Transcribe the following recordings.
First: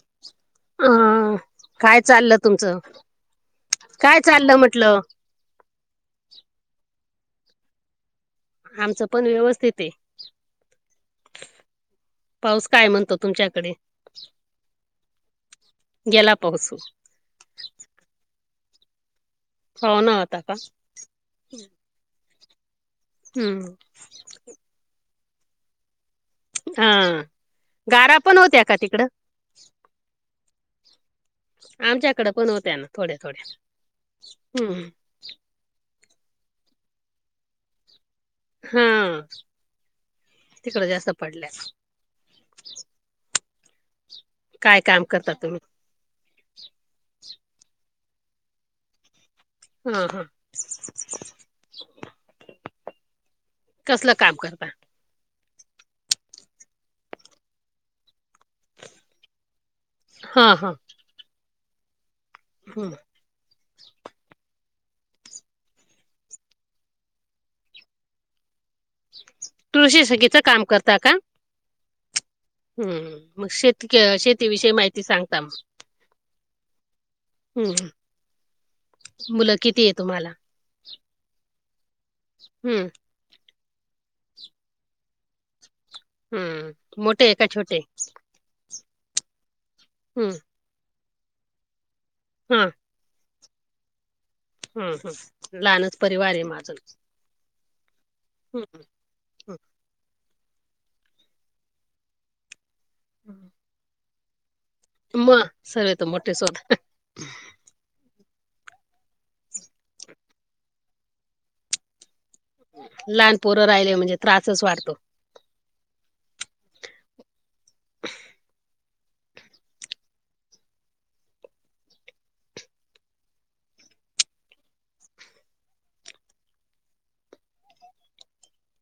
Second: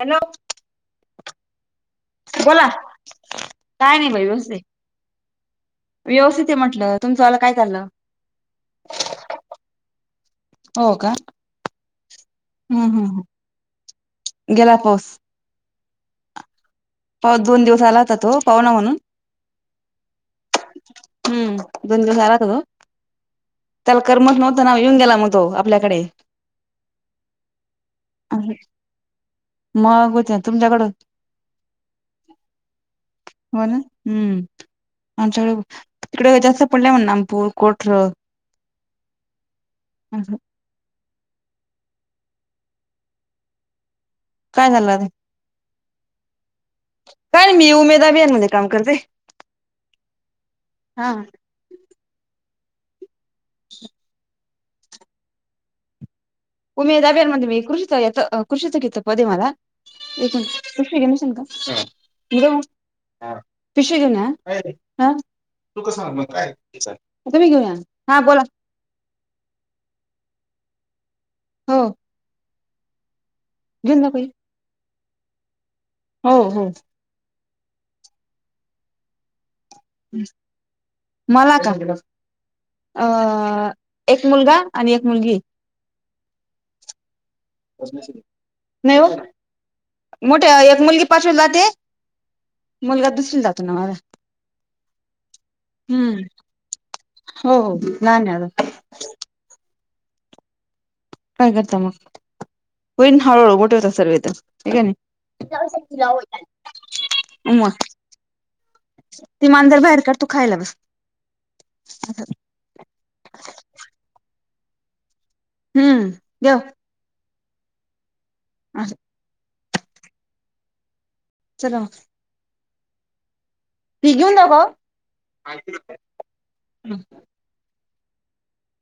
Hello अ काय चाललं बोला तुमचं, नाही काय बाई चाललं व्यवस्थित म्हंटलं? व्यवस्थित आहे म्हटलं, तुमचं वालं काय चाललं? आमचं पण व्यवस्थितए. हो का? पाऊस काय हम्म म्हणतो हम्म तुमच्याकडे? गेला पाऊस. गेला पाऊस, हो. पाऊस दोन दिवस आला होता तो, पाहुणा म्हणून. पाहुणा होता का? हम्म, दोन दिवस आला होता तो, हम्म त्याला करमत नव् तना ओ येऊन गेला मग तो, आपल्याकडे. हा, गारा पण होत्या का तिकडं? मग होत्या, तुमच्याकडं? आमच्याकडं पण होत्या ना थोड्या थोड्या, हम्म. आमच्या इकडे, तिकडे जास्त पडले म्हणं नागपूर, कोठरं. हा, तिकडं जास्त पडल्या. काय काम झालं? करता तुम्ही काय नाही [unintelligible] मध्ये काम करते. हा हा. हा कसलं काम करता? उमेदाब्यामध्ये मी कृषीच्या हिथं, कृषीचं [unintelligible] घेत पद आहे मला, एक हा मिनटं [unintelligible] ह्याला घेशील का? [unintelligible] हिरो. हं. पिशवी घेऊन या, हं. हं? तू का सांग, मग काय [unintelligible] तुम्ही घेऊन या, हां बोला‌. तुळशी सगीच, काम करता का? हो. हम्, मग शतीक्, घेऊन जा काही शेती विषयी माहिती, सांगता म. हो हो. हम्म, मुलं किती येत? मला का? हम्म अ एक मुलगा आणि एक मुलगी. हम्म,, मोठे ये का, छोटेय? नाही ओ, हम्म मोठय एक मुलगी पाचवीला, जाते हं. मुलगा दुसरीला, जातो ना माझा. हम् हम, लहानच हम्म परिवार ये माझं. हो, लहान ये अजून. ह. [unintelligible] काय करता मग? होईन हळू-हळू, मोठे होता सर्वे त, आहे क् नही? म, सर्व त मोठे च, होत [unintelligible] ती मांजर बाहेर काढ, तू खायला बस. लहान पोरं राहिले, म्हणजे त्रासच वाढतो. हम्म, जेव. अस [unintelligible] चला [unintelligible] तो घेऊन जावो काओ?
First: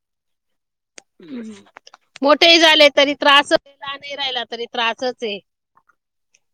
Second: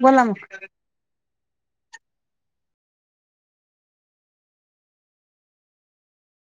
बोला ना. मोठेही झाले, तरी त्रासच, लहानही राहिला, तरी त्रासच ये.